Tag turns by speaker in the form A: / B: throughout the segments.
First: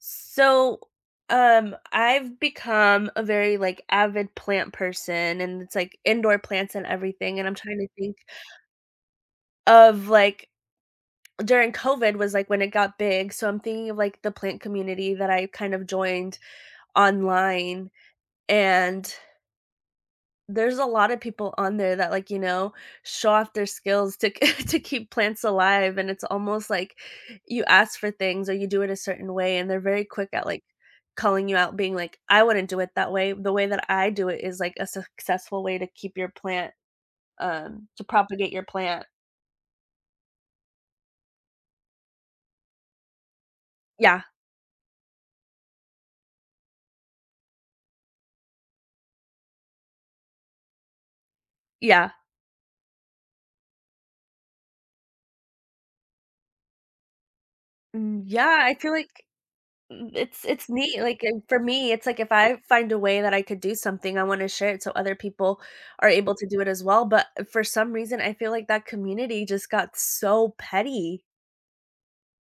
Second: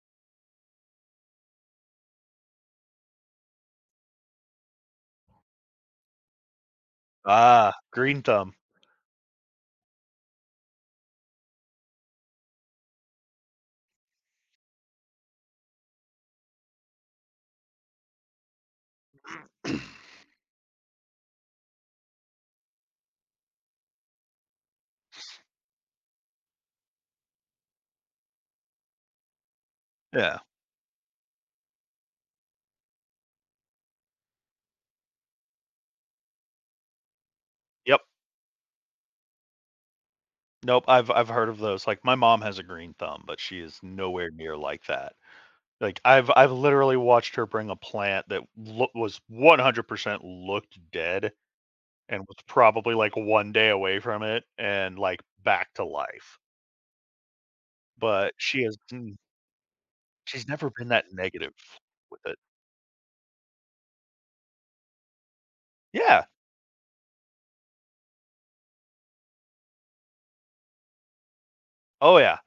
A: So, um, I've become a very, like, avid plant person, and it's like indoor plants and everything, and I'm
B: Ah,
A: trying to think
B: green thumb.
A: of like during COVID was, like, when it got big, so I'm thinking of like the plant community, that I kind of joined online and There's a lotta people on there that, like, you know, show off their skills to k to keep plants alive, and it's almost, like, you ask for things or you do it a certain way, and they're very quick
B: Yeah.
A: at, like, calling you out, being like, "I wouldn't do it that way, the way that I do it is, like, a successful way to keep your plant um, to
B: Yup.
A: propagate your plant."
B: Nope, I've I've heard of those, like, my mom has a green thumb, but she is
A: Yeah.
B: nowhere near like that. Like, I've I've literally watched her bring a plant that loo was 100% looked dead,
A: Yeah.
B: and was probably like one day away from it, and like back to life.
A: Mm,
B: But
A: yeah,
B: she
A: I
B: has
A: feel
B: hmm
A: like mm, it's
B: She's
A: it's
B: never been
A: neat,
B: that
A: like, and,
B: negative
A: for me, it's like
B: with
A: if
B: it.
A: I find a way that I could do something, I wanna share it so other people are
B: Yeah.
A: able to do it as well, but, uh, for some reason, I feel like that community just got so petty.
B: Oh yeah,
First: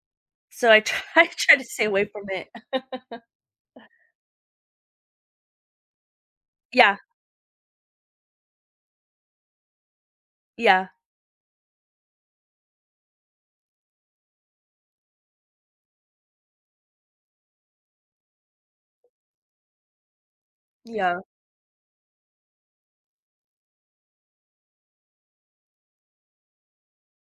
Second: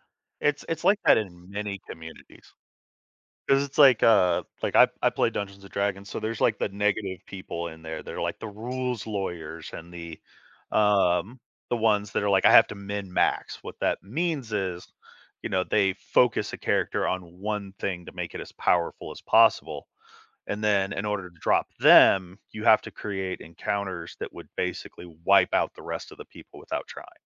B: it's
A: So I
B: it's like that
A: try
B: in
A: try to
B: many
A: stay away from it.
B: communities. 'Cause it's like, uh, like I I play Dungeons and Dragons, so there's like the
A: Yeah.
B: negative people in there, they're like the rules lawyers and the,
A: Yeah.
B: um, the ones that are like, "I have to mend max," what that means is, you know, they focus a character on one thing to make it as powerful as possible, and then in
A: Yeah.
B: order to drop them, you have to create encounters that would basically wipe out the rest of the people without trying.